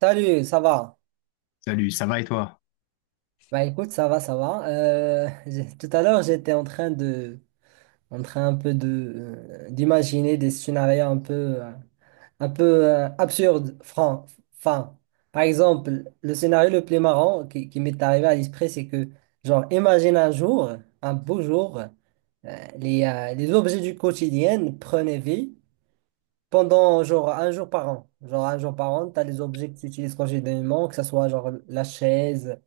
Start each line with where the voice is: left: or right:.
right: Salut, ça va?
left: Salut, ça va et toi?
right: Bah écoute, ça va, ça va. Tout à l'heure, j'étais en train de, en train un peu de, d'imaginer des scénarios un peu, euh, absurdes, francs, enfin. Par exemple, le scénario le plus marrant qui m'est arrivé à l'esprit, c'est que, genre, imagine un jour, un beau jour, les objets du quotidien prenaient vie pendant genre un jour par an. Genre un jour par an, tu as les objets que tu utilises quotidiennement, que ce soit genre la chaise,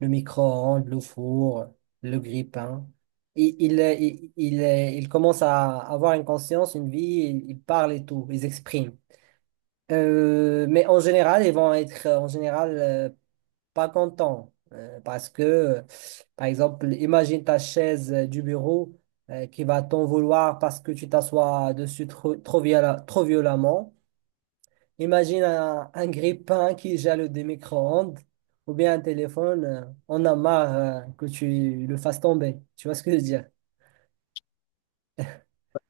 right: le micro-ondes, le four, le grille-pain. Il commence à avoir une conscience, une vie, il parle et tout, ils expriment. Mais en général, ils vont être en général pas contents parce que, par exemple, imagine ta chaise du bureau qui va t'en vouloir parce que tu t'assois dessus trop violemment. Imagine un grille-pain qui gèle des micro-ondes ou bien un téléphone, on a marre que tu le fasses tomber. Tu vois ce que je veux dire?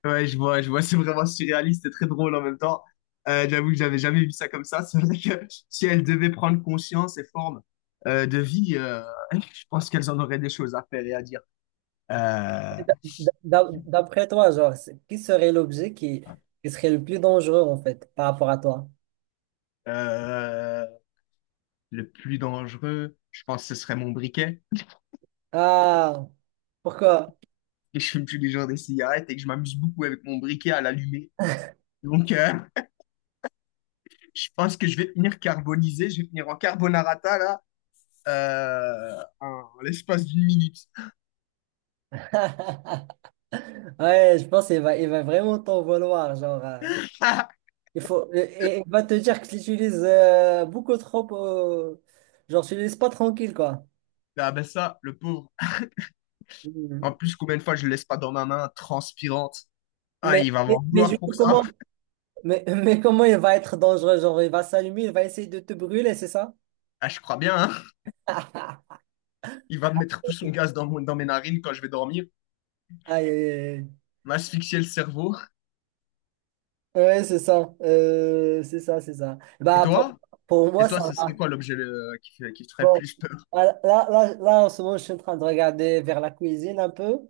left: Ouais, je vois, c'est vraiment surréaliste et très drôle en même temps. J'avoue que j'avais jamais vu ça comme ça. C'est vrai que si elles devaient prendre conscience et forme de vie, je pense qu'elles en auraient des choses à faire et à dire. Euh,
right: D'après toi, genre, qui serait l'objet qui serait le plus dangereux en fait par rapport à toi?
left: euh, le plus dangereux, je pense que ce serait mon briquet.
right: Ah, pourquoi?
left: Et je fume tous les jours des cigarettes et que je m'amuse beaucoup avec mon briquet à l'allumer. Donc, je pense que je vais finir carbonisé, je vais finir en carbonarata là, en l'espace d'une minute.
right: Ouais, je pense il va vraiment t'en vouloir. Genre, il faut, et il va te dire que tu l'utilises beaucoup trop. Genre, tu ne le laisses pas tranquille quoi.
left: Ah ben ça, le pauvre. En
right: Mhm.
left: plus, combien de fois je le laisse pas dans ma main, transpirante. Ah,
right: Mais,
left: il va
right: mais,
left: m'en
right: mais du
left: vouloir
right: coup,
left: pour ça.
right: comment? Mais, mais comment il va être dangereux? Genre, il va s'allumer, il va essayer de te brûler, c'est ça?
left: Ah, je crois bien, hein. Il va mettre tout son gaz dans, dans mes narines quand je vais dormir,
right: Aïe, aïe, aïe.
left: m'asphyxier le cerveau.
right: Ouais, c'est ça. C'est ça, c'est ça.
left: Et
right: Bah,
left: toi?
right: pour
left: Et
right: moi,
left: toi,
right: ça
left: ce serait
right: va.
left: quoi l'objet qui, qui te ferait
right: Bon,
left: plus peur?
right: là, en ce moment, je suis en train de regarder vers la cuisine un peu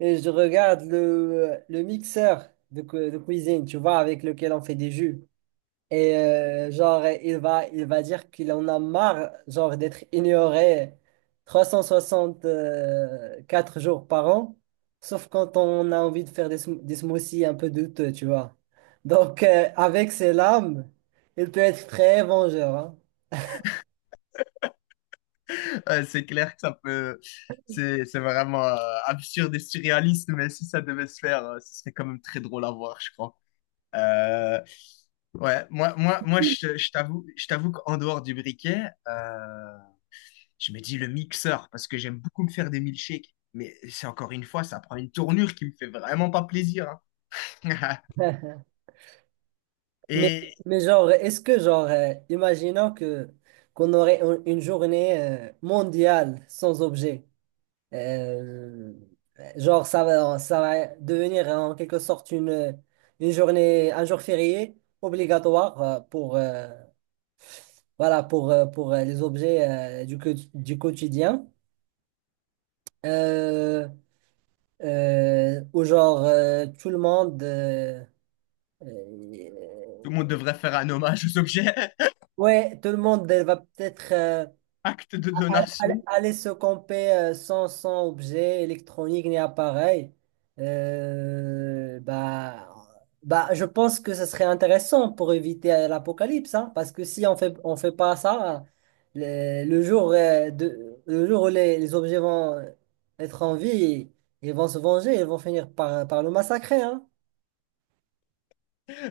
right: et je regarde le mixeur de cuisine, tu vois, avec lequel on fait des jus. Et genre, il va dire qu'il en a marre, genre, d'être ignoré 364 jours par an, sauf quand on a envie de des smoothies un peu douteux, tu vois. Donc, avec ses lames, il peut être très vengeur, hein.
left: Ouais, c'est clair que ça peut… C'est vraiment absurde et surréaliste, mais si ça devait se faire, ce serait quand même très drôle à voir, je crois. Euh, Ouais, je t'avoue qu'en dehors du briquet, je me dis le mixeur, parce que j'aime beaucoup me faire des milkshakes. Mais c'est encore une fois, ça prend une tournure qui me fait vraiment pas plaisir, hein.
right: Mais,
left: Et
right: mais genre, imaginons que qu'on aurait une journée mondiale sans objet. Euh, genre, ça va devenir en quelque sorte une journée, un jour férié obligatoire voilà, pour les objets euh, du quotidien. Euh, Où genre, tout le monde...
left: tout
right: euh,
left: le monde devrait faire un hommage aux objets.
right: ouais, tout le monde va peut-être...
left: Acte de
right: Aller
left: donation.
right: aller se camper sans objet électronique ni appareil, euh, bah, bah, je pense que ce serait intéressant pour éviter l'apocalypse, hein, parce que si on fait pas ça, le jour, le jour où les objets vont être en vie, ils vont se venger, ils vont finir par le massacrer, hein.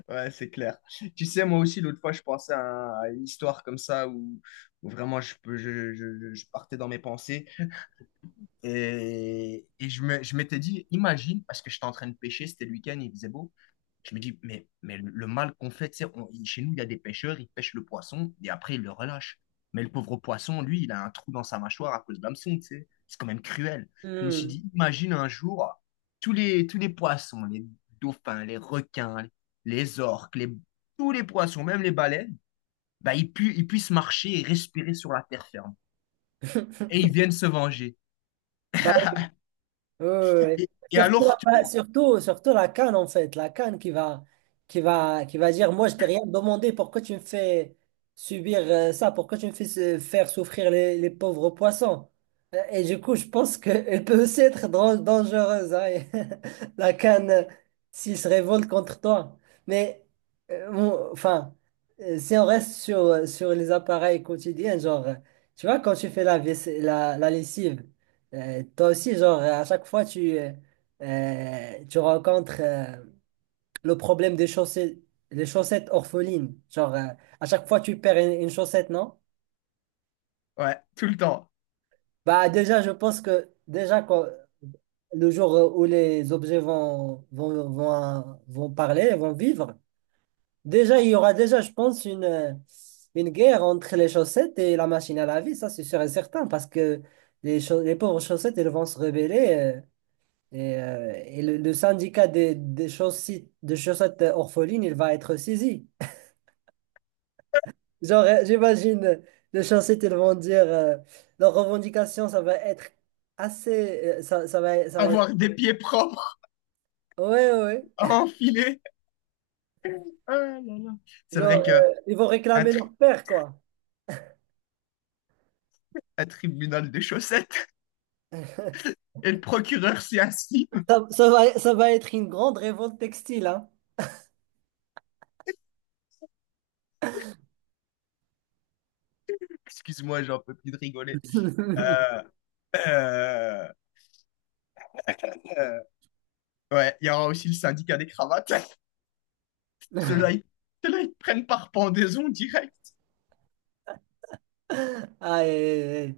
left: Ouais, c'est clair. Tu sais, moi aussi, l'autre fois, je pensais à, à une histoire comme ça où, où vraiment je, peux- je partais dans mes pensées. Et je me, je m'étais dit, imagine, parce que j'étais en train de pêcher, c'était le week-end, il faisait beau. Je me dis, mais le mal qu'on fait, tu sais, chez nous, il y a des pêcheurs, ils pêchent le poisson et après, ils le relâchent. Mais le pauvre poisson, lui, il a un trou dans sa mâchoire à cause de l'hameçon, tu sais. C'est quand même cruel. Je me suis
right: Hmm.
left: dit, imagine un jour, tous les poissons, les dauphins, les requins, les orques, les, tous les poissons, même les baleines, bah, ils puissent marcher et respirer sur la terre ferme. Et ils viennent se venger.
right: Bah, Euh,
left: Et à
right: Surtout,
left: leur tour,
right: surtout la canne en fait, la canne qui va dire, moi je t'ai rien demandé, pourquoi tu me fais subir ça, pourquoi tu me fais faire souffrir les pauvres poissons? Et du coup, je pense qu'elle peut aussi être dangereuse, hein, et la canne, s'il se révolte contre toi. Mais, enfin, si on reste sur les appareils quotidiens, genre, tu vois, quand tu fais la lessive, toi aussi, genre, à chaque fois, tu, tu rencontres le problème des chaussettes, les chaussettes orphelines. Genre, à chaque fois, tu perds une chaussette, non?
left: ouais, tout le temps,
right: Bah, déjà, je pense que déjà, le jour où les objets vont parler, vont vivre, déjà, il y aura déjà, je pense, une guerre entre les chaussettes et la machine à laver. Ça, c'est sûr et certain, parce que les pauvres chaussettes, elles vont se rebeller. Et le syndicat des chaussettes orphelines, il va être saisi. Genre, j'imagine, les chaussettes, ils vont dire, leur revendication, ça va être assez, ça, ça va être,
left: avoir des pieds propres
right: ouais, ouais,
left: à
right: ouais.
left: enfiler. Ah là là. C'est
right: Genre,
left: vrai qu'un
right: ils vont réclamer
left: tri-
right: leur père, quoi.
left: un tribunal de chaussettes et le procureur s'y assit.
right: Ça, ça va être une grande révolte textile, hein.
left: Excuse-moi, j'en peux plus de rigoler. Euh, euh, euh, ouais, il y aura aussi le syndicat des cravates. Ceux-là, ils, ceux-là, ils te prennent par pendaison direct.
right: Aïe, aïe,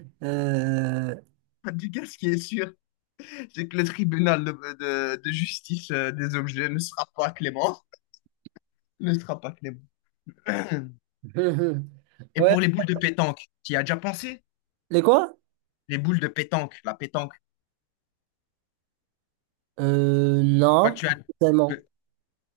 right: aïe.
left: En tout cas, ce qui est sûr, c'est que le tribunal de, de justice des objets ne sera pas clément. Ne sera pas clément. Et
right: Ouais.
left: pour les boules de pétanque, tu y as déjà pensé?
right: Les quoi?
left: Les boules de pétanque, la pétanque. Quand
right: Non,
left: tu
right: pas
left: as,
right: tellement.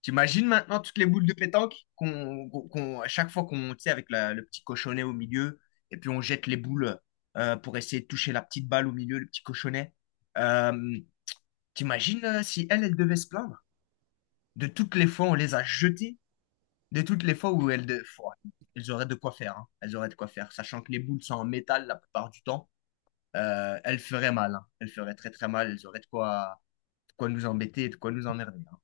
left: t'imagines maintenant toutes les boules de pétanque à chaque fois qu'on, tu sais, avec le petit cochonnet au milieu, et puis on jette les boules pour essayer de toucher la petite balle au milieu, le petit cochonnet. Euh, t'imagines si elle, elle devait se plaindre de toutes les fois où on les a jetées, de toutes les fois où elles, de… Pouah, elles auraient de quoi faire, hein. Elles auraient de quoi faire, sachant que les boules sont en métal la plupart du temps, elles feraient mal, hein. Elles feraient très très mal, elles auraient de quoi nous embêter, de quoi nous emmerder, hein.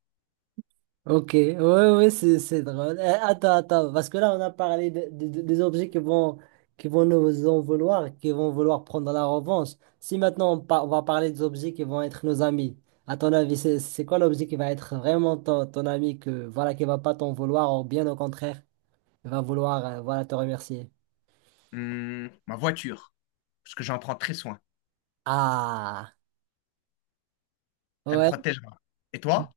right: Ok, ouais, ouais, c'est drôle. Eh, attends, attends, parce que là, on a parlé des objets qui vont nous en vouloir, qui vont vouloir prendre la revanche. Si maintenant, on va parler des objets qui vont être nos amis, à ton avis, c'est quoi l'objet qui va être vraiment ton, ton ami, que, voilà, qui va pas t'en vouloir, ou bien au contraire, il va vouloir, voilà, te remercier?
left: Ma voiture, parce que j'en prends très soin.
right: Ah,
left: Elle me
right: ouais.
left: protégera. Et toi?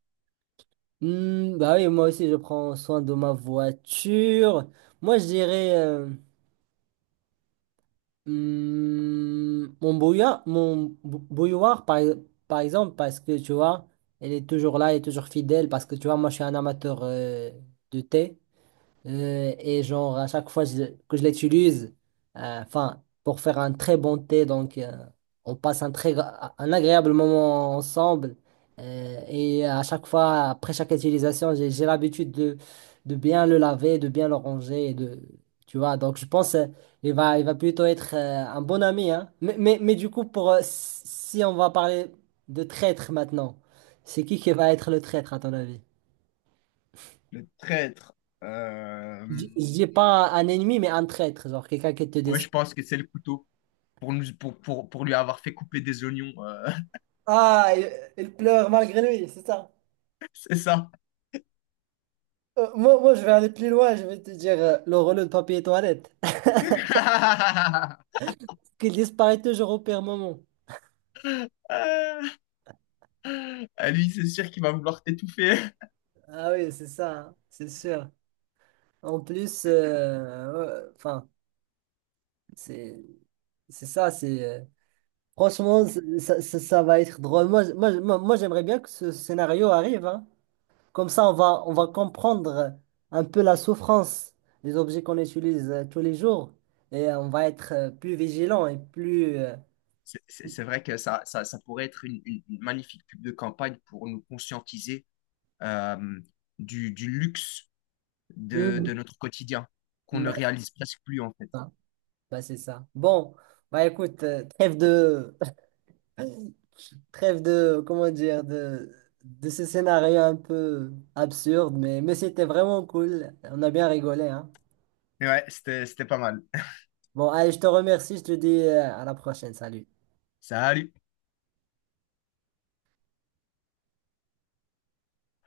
right: Hmm, bah oui, moi aussi, je prends soin de ma voiture. Moi, je dirais, mon bouilloire, par exemple, parce que tu vois, elle est toujours là, elle est toujours fidèle, parce que tu vois, moi je suis un amateur de thé. Et genre, à chaque fois je- que je l'utilise, enfin, pour faire un très bon thé, donc on passe un agréable moment ensemble. Et à chaque fois, après chaque utilisation, j'ai l'habitude de bien le laver, de bien le ranger, et de, tu vois. Donc je pense il va plutôt être un bon ami, hein. Mais du coup, si on va parler de traître maintenant, c'est qui va être le traître à ton avis?
left: Le traître. euh,
right: Je dis pas un ennemi, mais un traître, genre quelqu'un qui te
left: Moi,
right: descend.
left: je pense que c'est le couteau pour nous, pour lui avoir fait couper des oignons.
right: Ah, il pleure malgré lui, c'est ça.
left: C'est ça.
right: Moi, je vais aller plus loin, je vais te dire le rouleau de papier toilette. Qu'il disparaît toujours au pire moment.
left: Ah, à lui, c'est sûr qu'il va vouloir t'étouffer.
right: Ah oui, c'est ça, hein, c'est sûr. En plus, ouais, enfin, c'est c'est ça, c'est franchement, c'est- ça va être drôle. Moi, j'aimerais bien que ce scénario arrive, hein. Comme ça, on va comprendre un peu la souffrance des objets qu'on utilise tous les jours et on va être plus vigilant et plus...
left: C'est vrai que ça pourrait être une, une magnifique pub de campagne pour nous conscientiser euh, du luxe de notre quotidien qu'on
right: Mhm.
left: ne réalise presque plus en fait.
right: Ça. Bah, c'est ça. Bon, écoute, trêve de... Trêve de... Comment dire? De ce scénario un peu absurde, mais c'était vraiment cool. On a bien rigolé, hein.
left: Mais ouais, c'était, c'était pas mal.
right: Bon, allez, je te remercie. Je te dis à la prochaine. Salut.
left: Salut!